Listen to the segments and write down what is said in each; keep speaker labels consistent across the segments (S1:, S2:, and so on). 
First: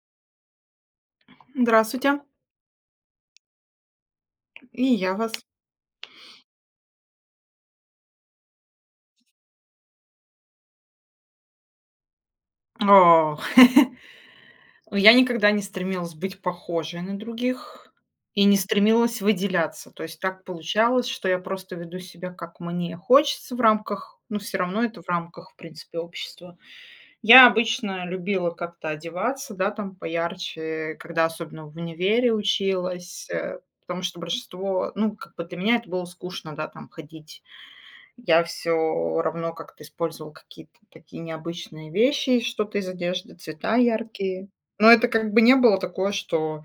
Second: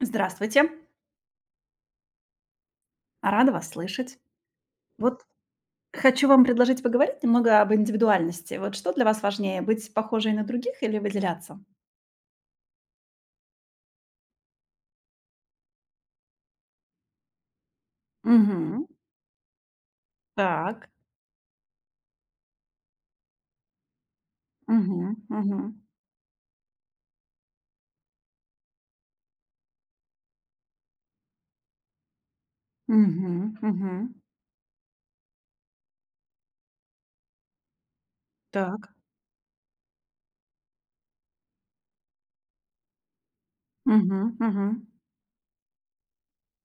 S1: Здравствуйте,
S2: Здравствуйте,
S1: рада вас слышать.
S2: и я
S1: Вот
S2: вас.
S1: хочу вам предложить поговорить немного об индивидуальности. Вот что для вас важнее, быть похожей на других или выделяться?
S2: О, я никогда не стремилась быть похожей на других и не
S1: Мгм.
S2: стремилась выделяться. То есть так
S1: Так.
S2: получалось, что я просто веду себя, как мне хочется в рамках, ну, все равно
S1: Мгм.
S2: это в рамках, в
S1: Мгм.
S2: принципе, общества. Я обычно любила как-то одеваться, да, там поярче, когда особенно в универе училась,
S1: Мгм. Мгм.
S2: потому что большинство, ну, как бы для меня это было скучно, да, там ходить. Я все
S1: Так.
S2: равно как-то использовал какие-то такие необычные вещи, что-то из одежды, цвета
S1: Мгм.
S2: яркие.
S1: Мгм.
S2: Но это как бы не было такое, что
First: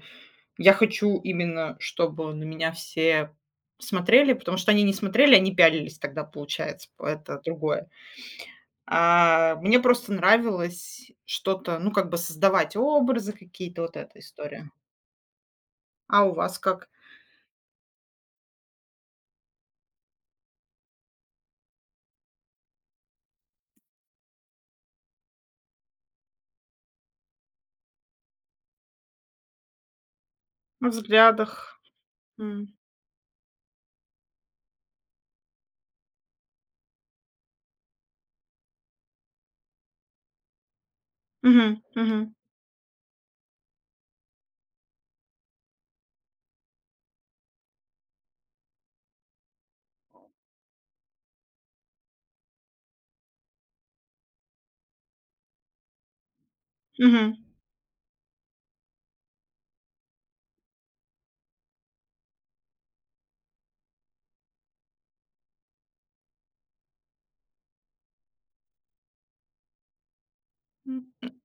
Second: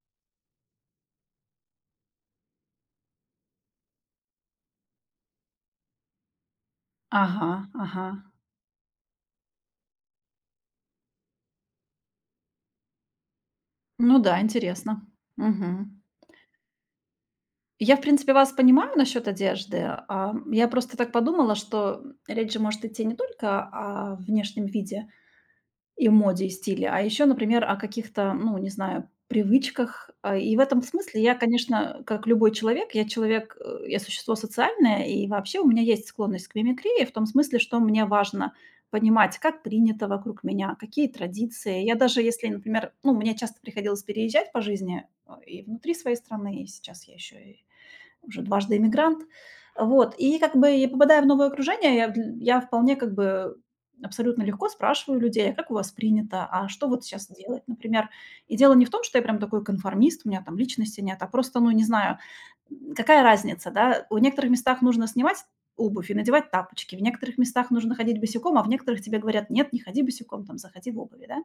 S2: я хочу именно, чтобы на меня все смотрели, потому что они не смотрели, они пялились тогда, получается, п это
S1: Ага.
S2: другое.
S1: Ага.
S2: А, мне просто нравилось что-то, ну, как бы создавать образы какие-то, вот
S1: Ну
S2: эта
S1: да,
S2: история.
S1: интересно. Мгм.
S2: А у вас как?
S1: Я, в принципе, вас понимаю насчет одежды. Я просто так подумала, что речь же может идти не только о внешнем виде, и моде, и стиле, а еще, например, о каких-то, ну, не знаю, привычках. И в этом
S2: В
S1: смысле я,
S2: взглядах.
S1: конечно, как любой
S2: М.
S1: человек, я существо социальное, и вообще у меня есть склонность к мимикрии в том смысле, что мне важно понимать, как принято вокруг меня, какие
S2: Мгм,
S1: традиции. Я даже
S2: мгм,
S1: если, например, ну, мне часто приходилось переезжать по жизни, и внутри своей страны, и сейчас я еще уже дважды иммигрант. Вот, и как бы и попадая в новое окружение, я вполне как бы абсолютно легко спрашиваю людей: "А как у вас принято? А что вот сейчас
S2: мгм.
S1: делать?" Например. И дело не в том, что я прям такой конформист, у меня там личности нет, а просто, ну, не знаю, какая разница, да. В некоторых местах нужно снимать обувь и надевать тапочки, в некоторых местах нужно ходить босиком, а в некоторых тебе говорят: "Нет, не ходи босиком, там, заходи в
S2: М,
S1: обуви",
S2: м.
S1: да.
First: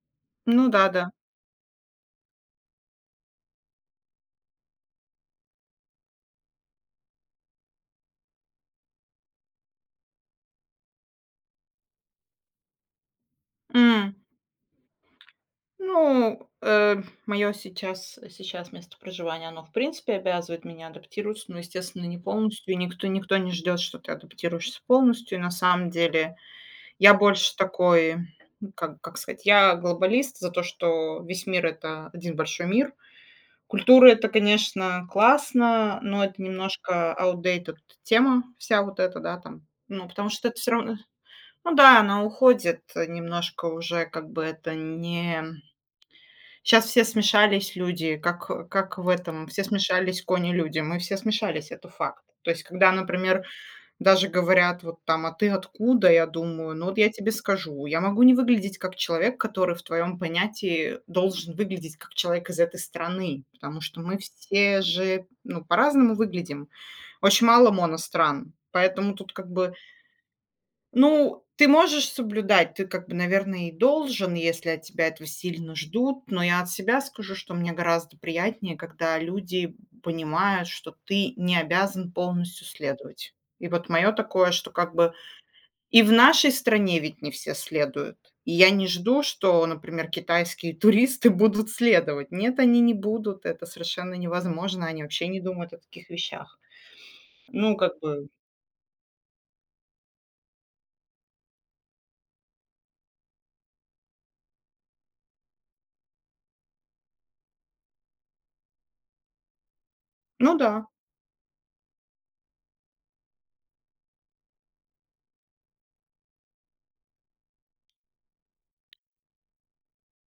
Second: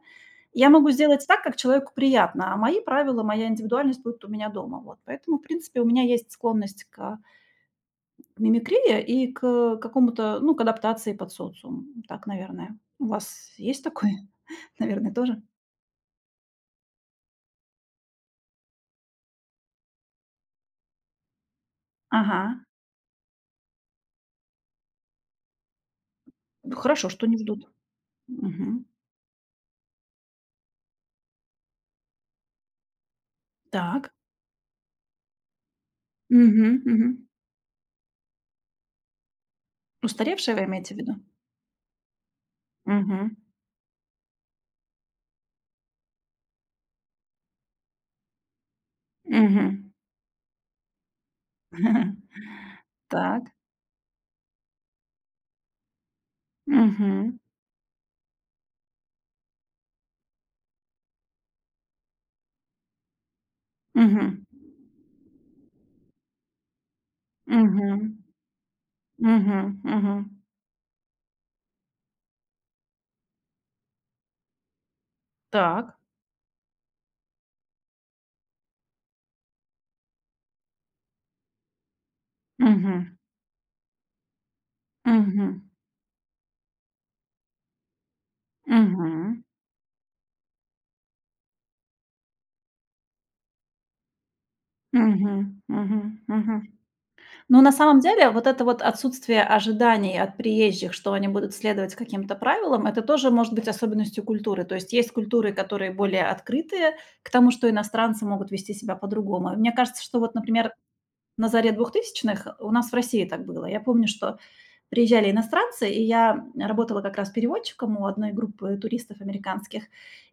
S2: Ну
S1: Я
S2: да,
S1: могу
S2: да.
S1: сделать так, как человеку приятно, а мои правила, моя индивидуальность будет у меня дома. Вот. Поэтому, в принципе, у меня есть склонность к мимикрии и к какому-то, ну, к адаптации под социум. Так, наверное. У вас есть такое? Наверное, тоже?
S2: Ну, мое сейчас место проживания, оно, в принципе, обязывает меня адаптироваться, но, естественно, не
S1: Ага.
S2: полностью. И никто не ждет, что ты адаптируешься полностью. И на самом деле,
S1: Ну, хорошо,
S2: я
S1: что не
S2: больше
S1: ждут.
S2: такой, ну,
S1: Мгм.
S2: как сказать, я глобалист за то, что весь мир — это один большой мир. Культура —
S1: Так.
S2: это, конечно, классно, но это
S1: Мгм, мгм.
S2: немножко outdated тема вся вот эта, да, там. Ну, потому что
S1: Устаревшие
S2: это
S1: вы
S2: все
S1: имеете
S2: равно,
S1: в виду?
S2: ну да, она уходит,
S1: Мгм,
S2: немножко уже, как бы это не. Сейчас все смешались люди, как, как в этом, все
S1: мгм.
S2: смешались кони-люди. Мы все смешались, это факт. То есть, когда,
S1: Так.
S2: например, даже говорят вот там: «А ты откуда?» Я думаю: «Ну, вот я тебе
S1: Мгм,
S2: скажу, я могу не выглядеть как человек, который в твоем понятии должен выглядеть как человек из этой страны, потому что мы
S1: мгм.
S2: все же, ну, по-разному выглядим. Очень мало
S1: Мгм,
S2: моностран, поэтому тут как
S1: мгм,
S2: бы,
S1: мгм.
S2: ну, ты можешь соблюдать, ты как бы, наверное, и должен, если от тебя этого сильно
S1: Так.
S2: ждут. Но я от себя скажу, что мне гораздо приятнее, когда люди понимают, что ты не обязан полностью
S1: Мгм.
S2: следовать. И вот мое такое, что как бы
S1: Мгм.
S2: и в нашей стране ведь не все следуют. И я не жду,
S1: Мгм.
S2: что, например, китайские туристы будут следовать. Нет, они не будут, это совершенно невозможно, они вообще не
S1: Мгм.
S2: думают о таких
S1: Мгм.
S2: вещах.
S1: Мгм. Ну, на
S2: Ну, как
S1: самом
S2: бы,
S1: деле, вот это вот отсутствие ожиданий от приезжих, что они будут следовать каким-то правилам, это тоже может быть особенностью культуры. То есть есть культуры, которые более открытые к тому, что иностранцы могут вести себя по-другому. И мне кажется, что вот,
S2: ну да.
S1: например, на заре 2000-х у нас в России так было. Я помню, что приезжали иностранцы, и я работала как раз переводчиком у одной группы туристов американских.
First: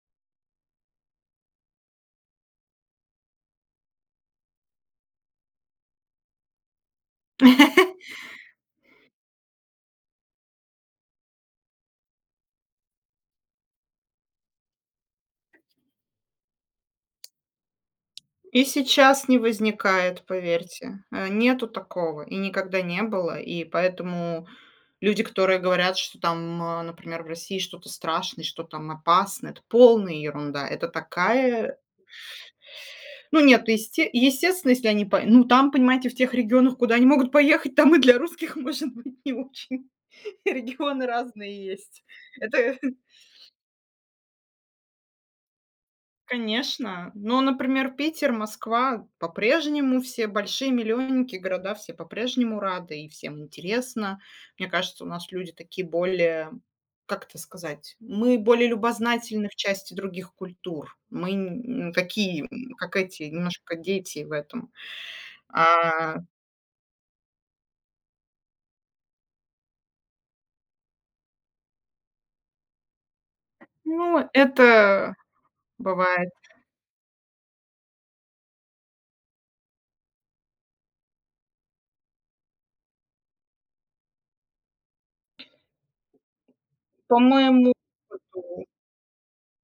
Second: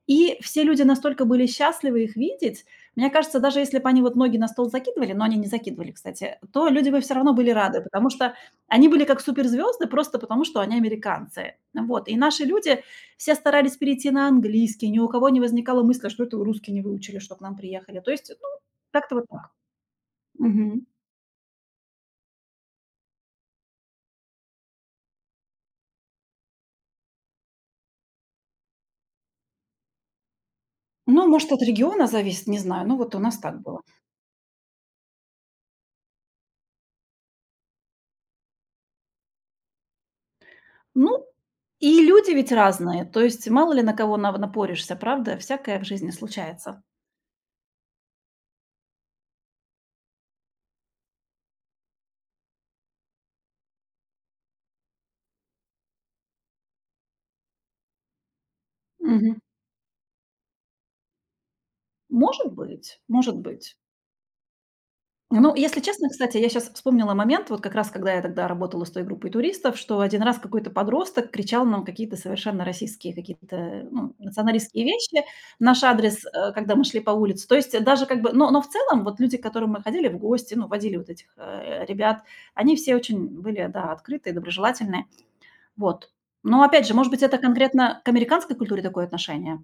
S1: И все люди настолько были счастливы их видеть. Мне кажется, даже если бы они вот ноги на стол закидывали, но они не закидывали, кстати, то люди бы все равно были рады, потому что они были как суперзвезды просто потому, что они американцы. Вот. И наши люди все старались перейти на английский, ни у кого не возникало мысли, что это вы русский не выучили, что к нам приехали. То есть, ну,
S2: И
S1: как-то вот
S2: сейчас не
S1: так.
S2: возникает,
S1: Мгм.
S2: поверьте. Нету такого, и никогда не было. И поэтому люди, которые говорят, что там, например, в России что-то страшное, что там опасно, это полная ерунда. Это
S1: Ну, может, от
S2: такая.
S1: региона зависит, не знаю, ну вот у нас
S2: Ну
S1: так
S2: нет,
S1: было.
S2: естественно, если они по ну, там, понимаете, в тех регионах, куда они могут поехать, там и для русских, может быть, не очень. Регионы
S1: Ну,
S2: разные
S1: и
S2: есть.
S1: люди ведь
S2: Это.
S1: разные. То есть мало ли на кого нав напоришься, правда? Всякое в жизни случается.
S2: Конечно. Ну, например, Питер, Москва по-прежнему все большие миллионники, города все по-прежнему рады, и всем интересно. Мне кажется, у нас люди такие более, как это сказать, мы более
S1: Мгм.
S2: любознательны в части других культур. Мы такие,
S1: Может
S2: как
S1: быть,
S2: эти,
S1: может
S2: немножко
S1: быть.
S2: дети в этом.
S1: Ну, если честно,
S2: А,
S1: кстати, я сейчас вспомнила момент, вот как раз когда я тогда работала с той группой туристов, что один раз какой-то подросток кричал нам какие-то совершенно российские, какие-то, ну,
S2: ну,
S1: националистские
S2: это
S1: вещи наш адрес,
S2: бывает.
S1: когда мы шли по улице. То есть даже как бы но в целом вот люди, к которым мы ходили в гости, ну, водили вот этих, ребят, они все очень были, да, открытые, доброжелательные. Вот. Но опять же, может
S2: По
S1: быть, это
S2: моему
S1: конкретно к
S2: опыту
S1: американской культуре такое отношение?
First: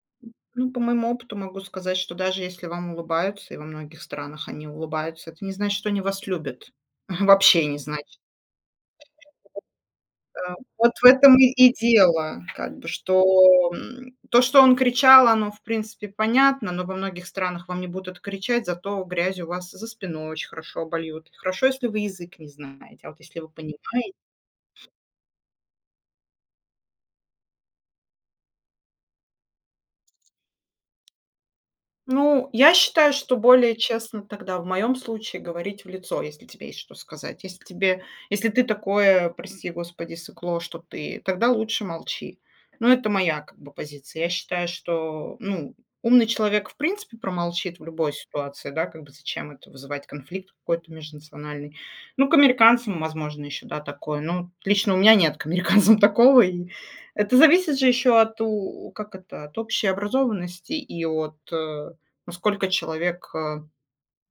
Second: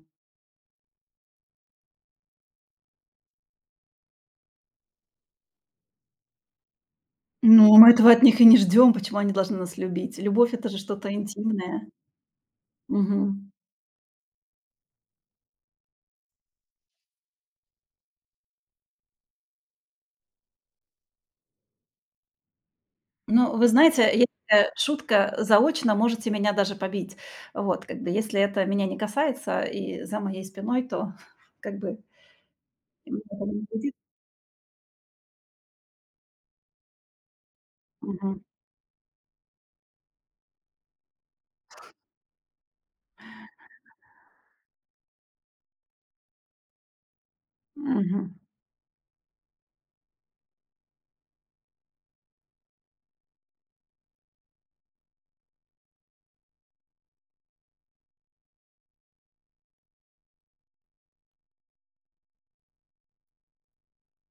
S2: Ну, по моему опыту могу сказать, что даже если вам улыбаются, и во многих странах они улыбаются, это не значит, что они вас любят. Вообще
S1: Ну,
S2: не
S1: мы этого
S2: значит.
S1: от них и не ждем, почему они должны нас любить?
S2: А,
S1: Любовь — это же
S2: вот в
S1: что-то
S2: этом и
S1: интимное.
S2: дело, как бы, что,
S1: Мгм.
S2: то, что он кричал, оно, в принципе, понятно, но во многих странах вам не будут это кричать, зато грязью вас за спиной очень хорошо обольют. Хорошо, если вы язык не знаете, а вот если вы
S1: Ну, вы знаете,
S2: понимаете.
S1: есть такая шутка: "Заочно можете меня даже побить". Вот, как бы, если это меня не касается и за моей спиной, то как бы
S2: Ну, я
S1: и
S2: считаю,
S1: меня
S2: что
S1: это не
S2: более
S1: вредит.
S2: честно тогда в моем случае говорить в лицо, если тебе есть что сказать.
S1: Мгм.
S2: Если ты такое, прости господи, сыкло, что ты, тогда лучше молчи. Ну, это моя как бы позиция. Я считаю, что, ну, умный человек в принципе промолчит в любой
S1: Мгм.
S2: ситуации, да, как бы зачем это вызывать конфликт какой-то межнациональный. Ну, к американцам, возможно, еще, да, такое. Ну, лично у меня нет к американцам такого, и это зависит же еще от, как это, от общей образованности и от, насколько человек,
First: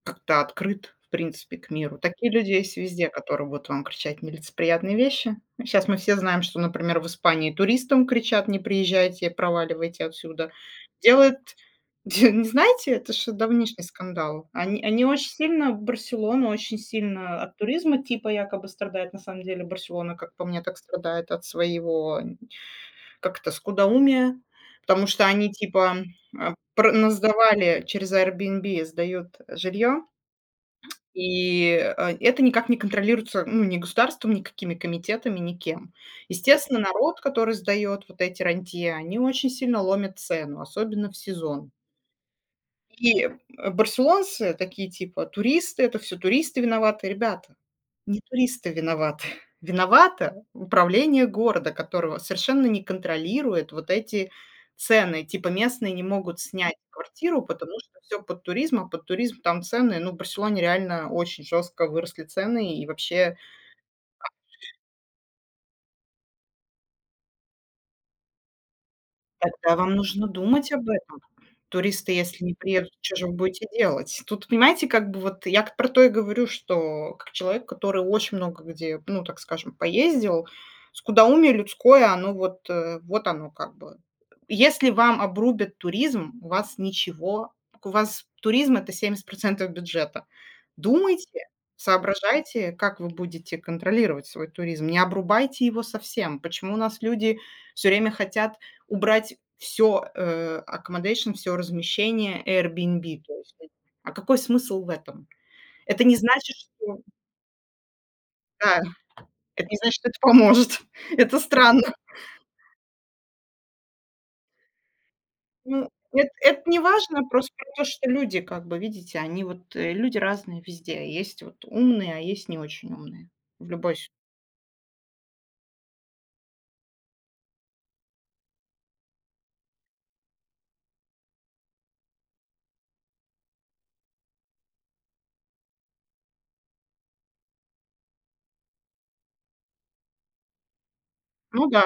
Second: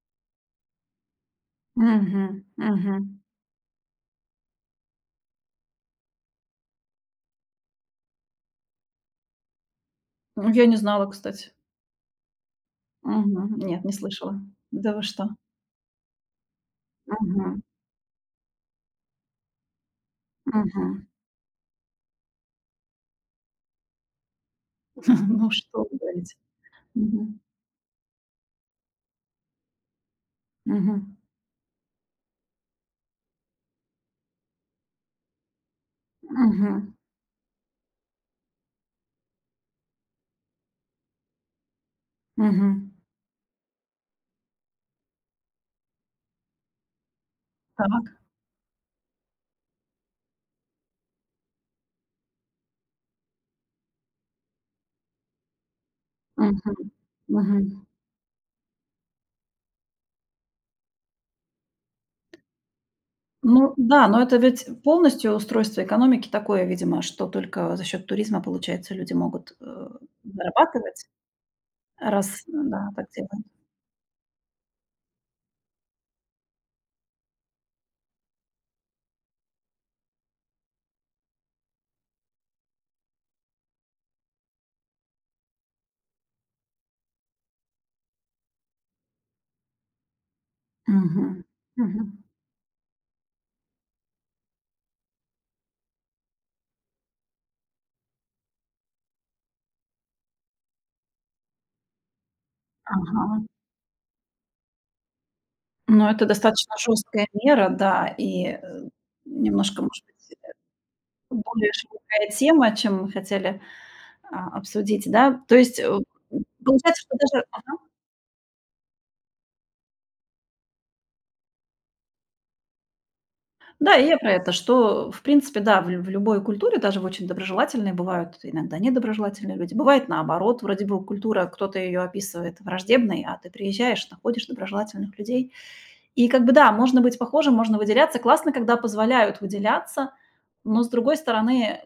S2: как-то открыт, в принципе, к миру.
S1: Мгм.
S2: Такие люди есть
S1: Мгм.
S2: везде, которые будут вам кричать нелицеприятные вещи. Сейчас мы все знаем, что, например, в Испании туристам кричат: «Не приезжайте, проваливайте
S1: Ну,
S2: отсюда».
S1: я не знала,
S2: Делает
S1: кстати.
S2: Не знаете, это же
S1: Мгм.
S2: давнишний
S1: Нет, не слышала.
S2: скандал. Они
S1: Да вы
S2: они
S1: что?
S2: очень сильно, Барселона очень сильно от
S1: Мгм.
S2: туризма типа якобы страдает. На самом деле Барселона, как по мне, так
S1: Мгм.
S2: страдает от своего, как это, скудоумие, потому что
S1: Ну,
S2: они
S1: что
S2: типа,
S1: вы говорите.
S2: а, пр ну,
S1: Мгм.
S2: через Airbnb, сдают жилье,
S1: Мгм.
S2: и, это никак не контролируется, ну, ни государством, никакими комитетами, никем. Естественно,
S1: Мгм.
S2: народ, который сдает вот эти рантье, они очень сильно ломят цену, особенно в сезон.
S1: Мгм.
S2: И, барселонцы такие типа: «Туристы, это все туристы виноваты». Ребята,
S1: Так.
S2: не туристы виноваты. Виновато управление города, которого совершенно не контролирует вот эти цены. Типа местные не могут снять
S1: Мгм.
S2: квартиру,
S1: Мгм.
S2: потому что все под туризм, а под туризм там цены, ну, в Барселоне реально очень жестко выросли цены, и вообще
S1: Ну да, но это ведь полностью устройство экономики такое, видимо, что только за счет туризма, получается, люди могут,
S2: тогда вам нужно думать об
S1: зарабатывать,
S2: этом. Туристы,
S1: раз,
S2: если не
S1: да,
S2: приедут,
S1: так
S2: что же вы
S1: делают.
S2: будете делать? Тут, понимаете, как бы вот я к про то и говорю, что как человек, который очень много где, ну, так скажем, поездил, скудоумие людское, оно вот, вот оно как бы. Если вам обрубят туризм, у вас ничего у вас туризм — это 70% бюджета.
S1: Мгм.
S2: Думайте,
S1: Мгм.
S2: соображайте, как вы будете контролировать свой туризм, не обрубайте его совсем. Почему у нас люди все время хотят убрать все, accommodation, всё размещение Airbnb,
S1: Ага.
S2: то есть это. А какой смысл в этом? Это
S1: Но
S2: не
S1: это
S2: значит,
S1: достаточно
S2: что
S1: жесткая мера, да, и,
S2: Да, это не
S1: немножко,
S2: значит,
S1: может
S2: что это
S1: быть,
S2: поможет. Это
S1: более
S2: странно.
S1: широкая тема, чем мы хотели, обсудить, да. То есть,
S2: Ну, это не
S1: получается, что
S2: важно,
S1: даже.
S2: просто про то, что люди, как бы, видите, они вот, люди разные везде. Есть вот умные, а есть не очень умные. В любой
S1: Да, и
S2: си
S1: я про это, что, в принципе, да, в любой культуре, даже в очень доброжелательной, бывают иногда недоброжелательные люди. Бывает наоборот, вроде бы культура, кто-то ее описывает враждебной, а ты приезжаешь, находишь доброжелательных людей. И как бы да, можно быть похожим, можно выделяться. Классно, когда позволяют выделяться, но, с другой
S2: Ну
S1: стороны,
S2: да,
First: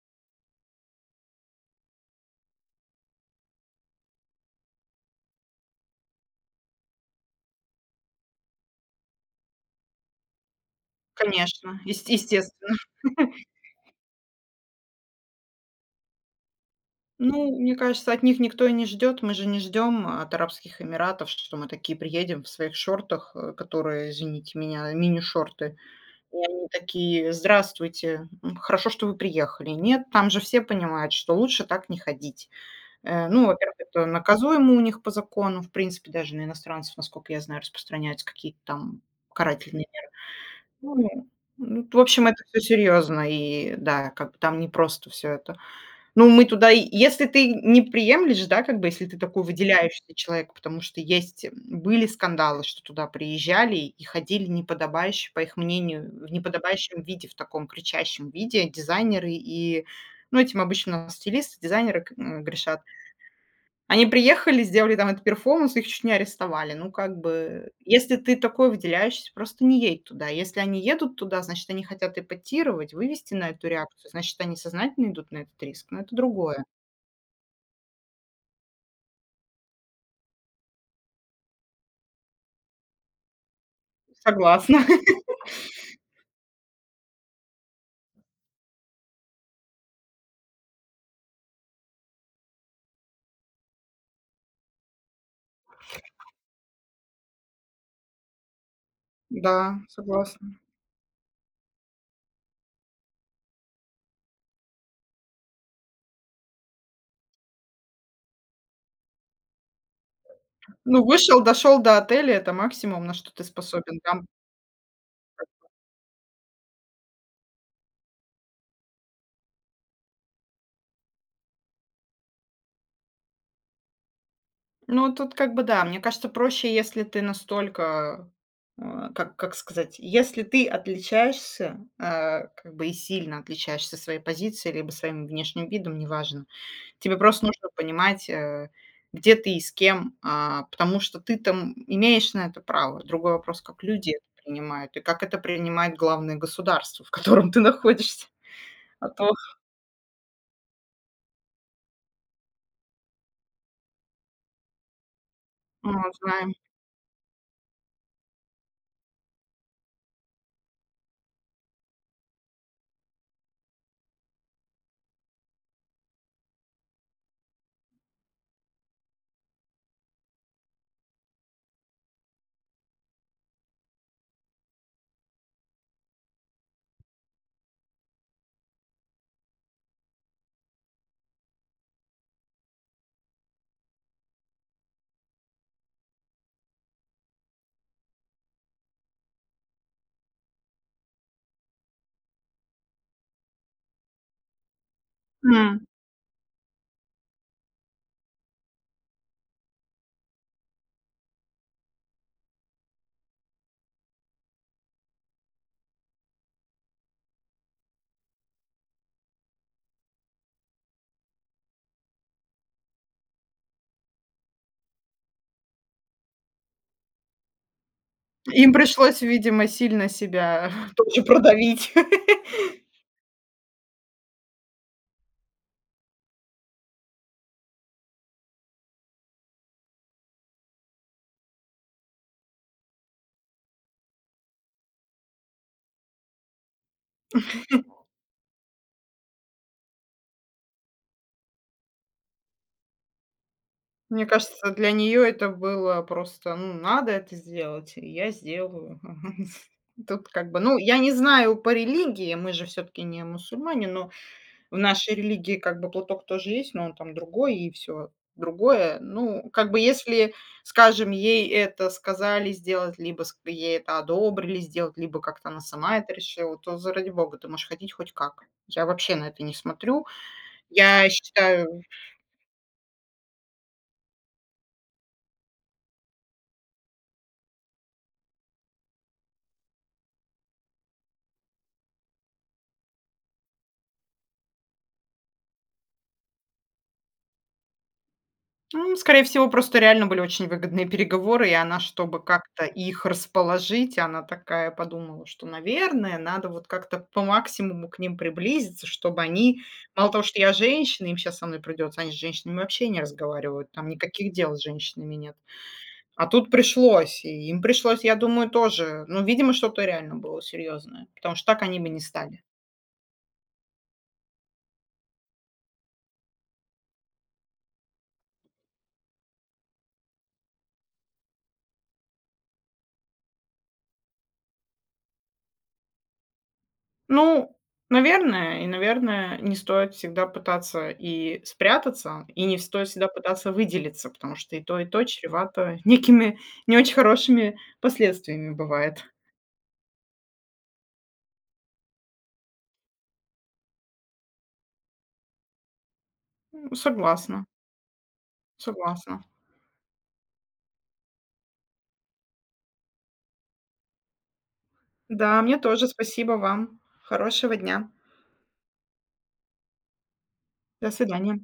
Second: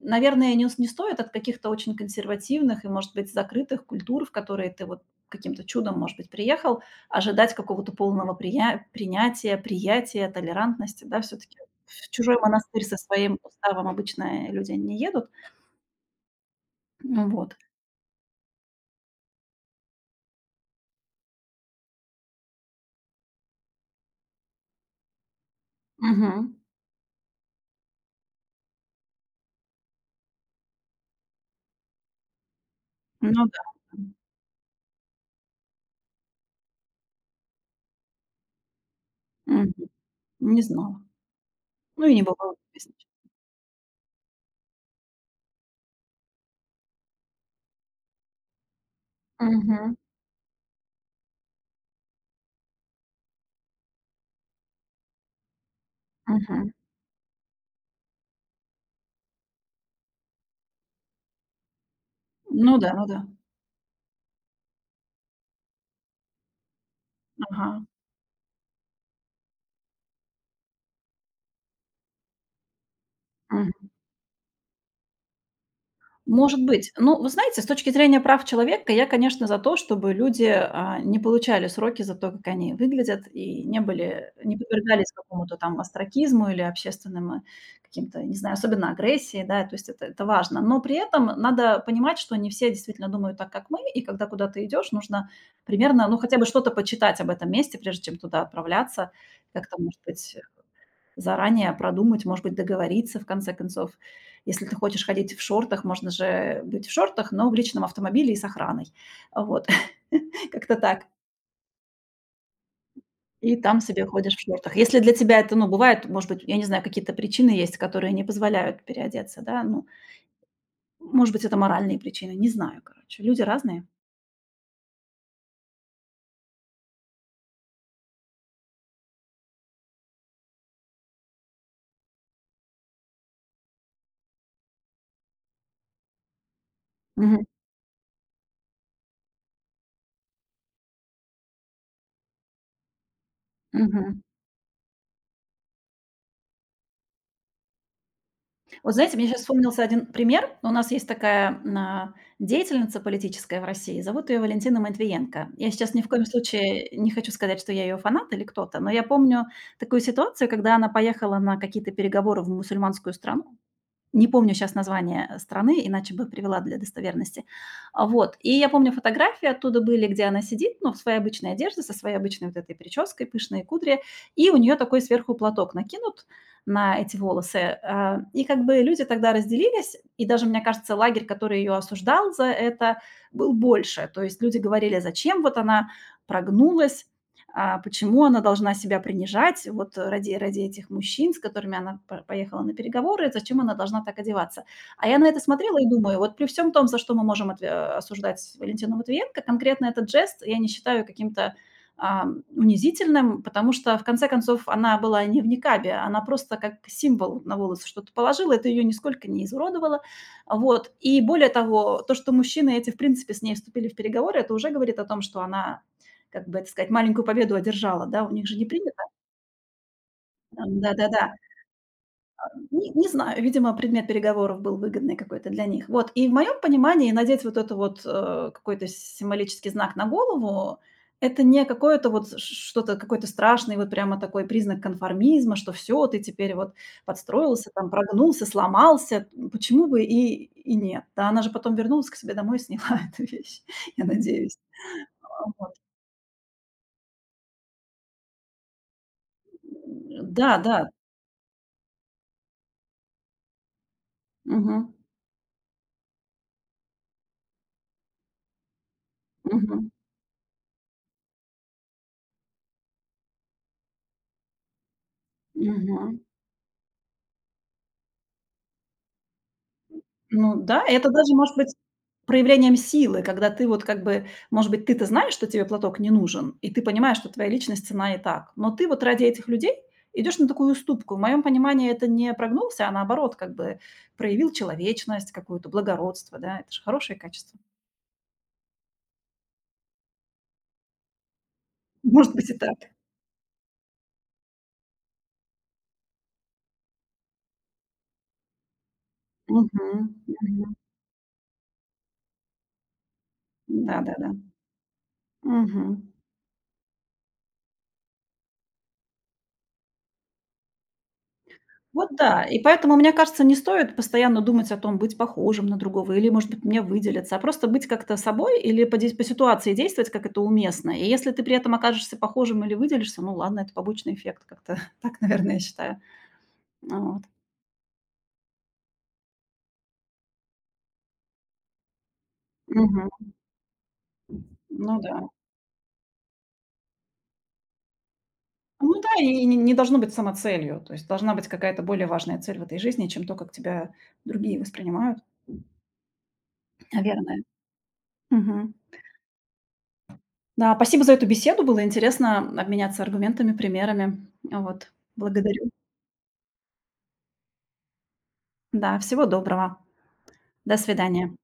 S1: наверное, не стоит от каких-то очень консервативных и, может быть, закрытых культур, в которые ты вот каким-то чудом, может быть, приехал, ожидать какого-то полного прия принятия, приятия, толерантности, да. Все таки
S2: конечно,
S1: в чужой
S2: естественно.
S1: монастырь со своим уставом обычно люди не едут. Ну
S2: Ну,
S1: вот.
S2: мне кажется, от них никто и не ждет. Мы же не ждем от Арабских Эмиратов, что мы такие приедем в своих шортах, которые, извините меня, мини-шорты.
S1: Мгм.
S2: И они такие: «Здравствуйте, хорошо, что вы приехали». Нет, там же все понимают, что лучше так не ходить.
S1: Ну
S2: Ну,
S1: да.
S2: во-первых, это наказуемо у них по закону. В принципе, даже на иностранцев, насколько я знаю, распространяются какие-то там
S1: Мгм.
S2: карательные меры.
S1: Не знала.
S2: Ну, ну, в
S1: Ну и не
S2: общем, это
S1: бывало.
S2: все серьезно. И да, как бы там не просто все это. Ну, мы туда, и если ты не приемлешь, да, как бы, если ты такой
S1: Мгм.
S2: выделяющийся человек, потому что есть, были скандалы, что туда приезжали и ходили неподобающе, по их мнению, в
S1: Мгм.
S2: неподобающем виде, в таком кричащем виде дизайнеры и, ну, этим обычно стилисты, дизайнеры
S1: Ну
S2: грешат.
S1: да, ну да.
S2: Они приехали, сделали там этот перформанс, их чуть не арестовали. Ну, как бы,
S1: Ага.
S2: если ты такой выделяющийся, просто не едь туда. Если они едут туда, значит, они хотят эпатировать, вывести на эту
S1: Мгм.
S2: реакцию, значит, они сознательно идут на этот риск, но это другое.
S1: Может быть. Ну, вы знаете, с точки зрения прав человека, я, конечно, за то, чтобы люди, не получали сроки за то, как они выглядят, и не были не
S2: Согласна.
S1: подвергались какому-то там остракизму или общественным, каким-то, не знаю, особенно агрессии, да, то есть это важно. Но при этом надо понимать, что не все действительно думают так, как мы, и когда куда-то идешь, нужно примерно, ну, хотя бы что-то почитать об этом месте, прежде чем туда отправляться. Как-то,
S2: Да,
S1: может быть,
S2: согласна.
S1: заранее продумать, может быть, договориться, в конце концов. Если ты хочешь ходить в шортах, можно же быть в шортах, но в личном автомобиле и с охраной. Вот. Как-то
S2: Ну,
S1: так.
S2: вышел, дошел до отеля — это максимум, на что ты
S1: И там
S2: способен
S1: себе
S2: там.
S1: ходишь в шортах. Если для тебя это, ну, бывает, может быть, я не знаю, какие-то причины есть, которые не позволяют переодеться, да, ну, может быть, это моральные причины, не знаю, короче. Люди разные.
S2: Ну, тут как бы да, мне кажется, проще, если ты настолько, как сказать, если ты отличаешься, а, как бы и сильно отличаешься своей позицией либо своим внешним видом, неважно. Тебе
S1: Мгм.
S2: просто нужно понимать, где ты и с кем, а, потому что ты там имеешь на это право. Другой вопрос, как люди
S1: Мгм.
S2: это принимают и как это принимает главное государство, в котором ты находишься.
S1: Вот,
S2: А
S1: знаете, мне
S2: то,
S1: сейчас вспомнился один пример. У нас есть такая, деятельница политическая в России, зовут ее Валентина Матвиенко. Я
S2: ну,
S1: сейчас ни в коем
S2: знаем.
S1: случае не хочу сказать, что я ее фанат или кто-то, но я помню такую ситуацию, когда она поехала на какие-то переговоры в мусульманскую страну. Не помню сейчас название страны, иначе бы привела для достоверности. Вот, и я помню, фотографии оттуда были, где она сидит, ну, в своей обычной одежде, со своей обычной вот этой прической, пышные кудри, и у нее такой сверху платок накинут на эти волосы. И как бы люди тогда разделились, и даже, мне кажется, лагерь, который ее осуждал за это, был больше. То есть люди говорили: "Зачем вот она прогнулась? Почему она должна себя принижать вот ради этих мужчин, с которыми она поехала на переговоры, зачем она должна так одеваться". А я на это смотрела
S2: М.
S1: и думаю, вот при всем том, за что мы можем осуждать Валентину Матвиенко, конкретно этот жест я не считаю каким-то а, унизительным, потому что, в конце концов, она была не в никабе, она просто как символ на волосы что-то положила, это ее нисколько не изуродовало. Вот. И более того, то, что мужчины эти, в принципе, с ней вступили в переговоры, это уже говорит о том, что она как бы, так сказать, маленькую победу одержала, да, у них же не
S2: Им
S1: принято.
S2: пришлось, видимо, сильно себя тоже
S1: Да-да-да.
S2: продавить.
S1: Не знаю, видимо, предмет переговоров был выгодный какой-то для них. Вот, и в моем понимании надеть вот это вот, какой-то символический знак на голову — это не какое-то вот ш что-то, какой-то страшный вот прямо такой признак конформизма, что всё, ты теперь вот подстроился, там, прогнулся, сломался. Почему бы и нет? Да, она же потом вернулась к себе домой и сняла эту вещь, я
S2: Мне
S1: надеюсь.
S2: кажется, для нее
S1: А,
S2: это
S1: вот.
S2: было просто, ну, надо это сделать, и я сделаю. Тут как бы, ну,
S1: Да-да.
S2: я не знаю по религии, мы же все таки не мусульмане, но в
S1: Мгм.
S2: нашей религии как бы платок тоже есть, но он там другой и все другое. Ну, как бы
S1: Мгм.
S2: если, скажем, ей это сказали сделать, либо ск ей это одобрили сделать, либо как-то она сама это
S1: Мгм.
S2: решила, то, заради бога, ты можешь ходить хоть как. Я вообще на это не смотрю.
S1: Ну да,
S2: Я
S1: это даже может быть
S2: считаю.
S1: проявлением силы, когда ты вот как бы, может быть, ты-то знаешь, что тебе платок не нужен, и ты понимаешь, что твоя личность ценна и так. Но ты вот ради этих людей идешь на такую уступку. В моем понимании это не прогнулся, а наоборот, как бы проявил человечность, какое-то благородство, да, это же хорошее качество.
S2: Ну, скорее всего, просто реально были очень выгодные переговоры, и она, чтобы
S1: Может быть, и
S2: как-то
S1: так.
S2: их расположить, она такая подумала, что, наверное, надо вот как-то по максимуму к ним приблизиться, чтобы они,
S1: Мгм.
S2: мало того, что я
S1: Мгм.
S2: женщина, им сейчас со мной придется, они с женщинами вообще не разговаривают, там
S1: Да-да-да.
S2: никаких дел с женщинами нет.
S1: Мгм.
S2: А тут пришлось, и им пришлось, я думаю, тоже, ну, видимо, что-то реально было серьезное, потому что так они бы не
S1: Вот
S2: стали.
S1: да. И поэтому, мне кажется, не стоит постоянно думать о том, быть похожим на другого или, может быть, меня выделиться, а просто быть как-то собой или по ситуации действовать, как это уместно. И если ты при этом окажешься похожим или выделишься, ну ладно, это побочный эффект как-то. Так, наверное, я считаю. Ну вот.
S2: Ну, наверное, наверное, не стоит всегда пытаться и спрятаться, и не стоит всегда
S1: Мгм.
S2: пытаться выделиться, потому что и
S1: Ну
S2: то
S1: да.
S2: чревато некими не очень хорошими последствиями
S1: Ну
S2: бывает.
S1: да, и не должно быть самоцелью. То есть должна быть какая-то более важная цель в этой жизни, чем то, как тебя другие воспринимают. Наверное.
S2: Согласна,
S1: Мгм.
S2: согласна.
S1: Да, спасибо за эту беседу. Было интересно обменяться аргументами, примерами. Вот.
S2: Да, мне
S1: Благодарю.
S2: тоже спасибо вам. Хорошего дня.
S1: Да, всего доброго. До
S2: До
S1: свидания.
S2: свидания.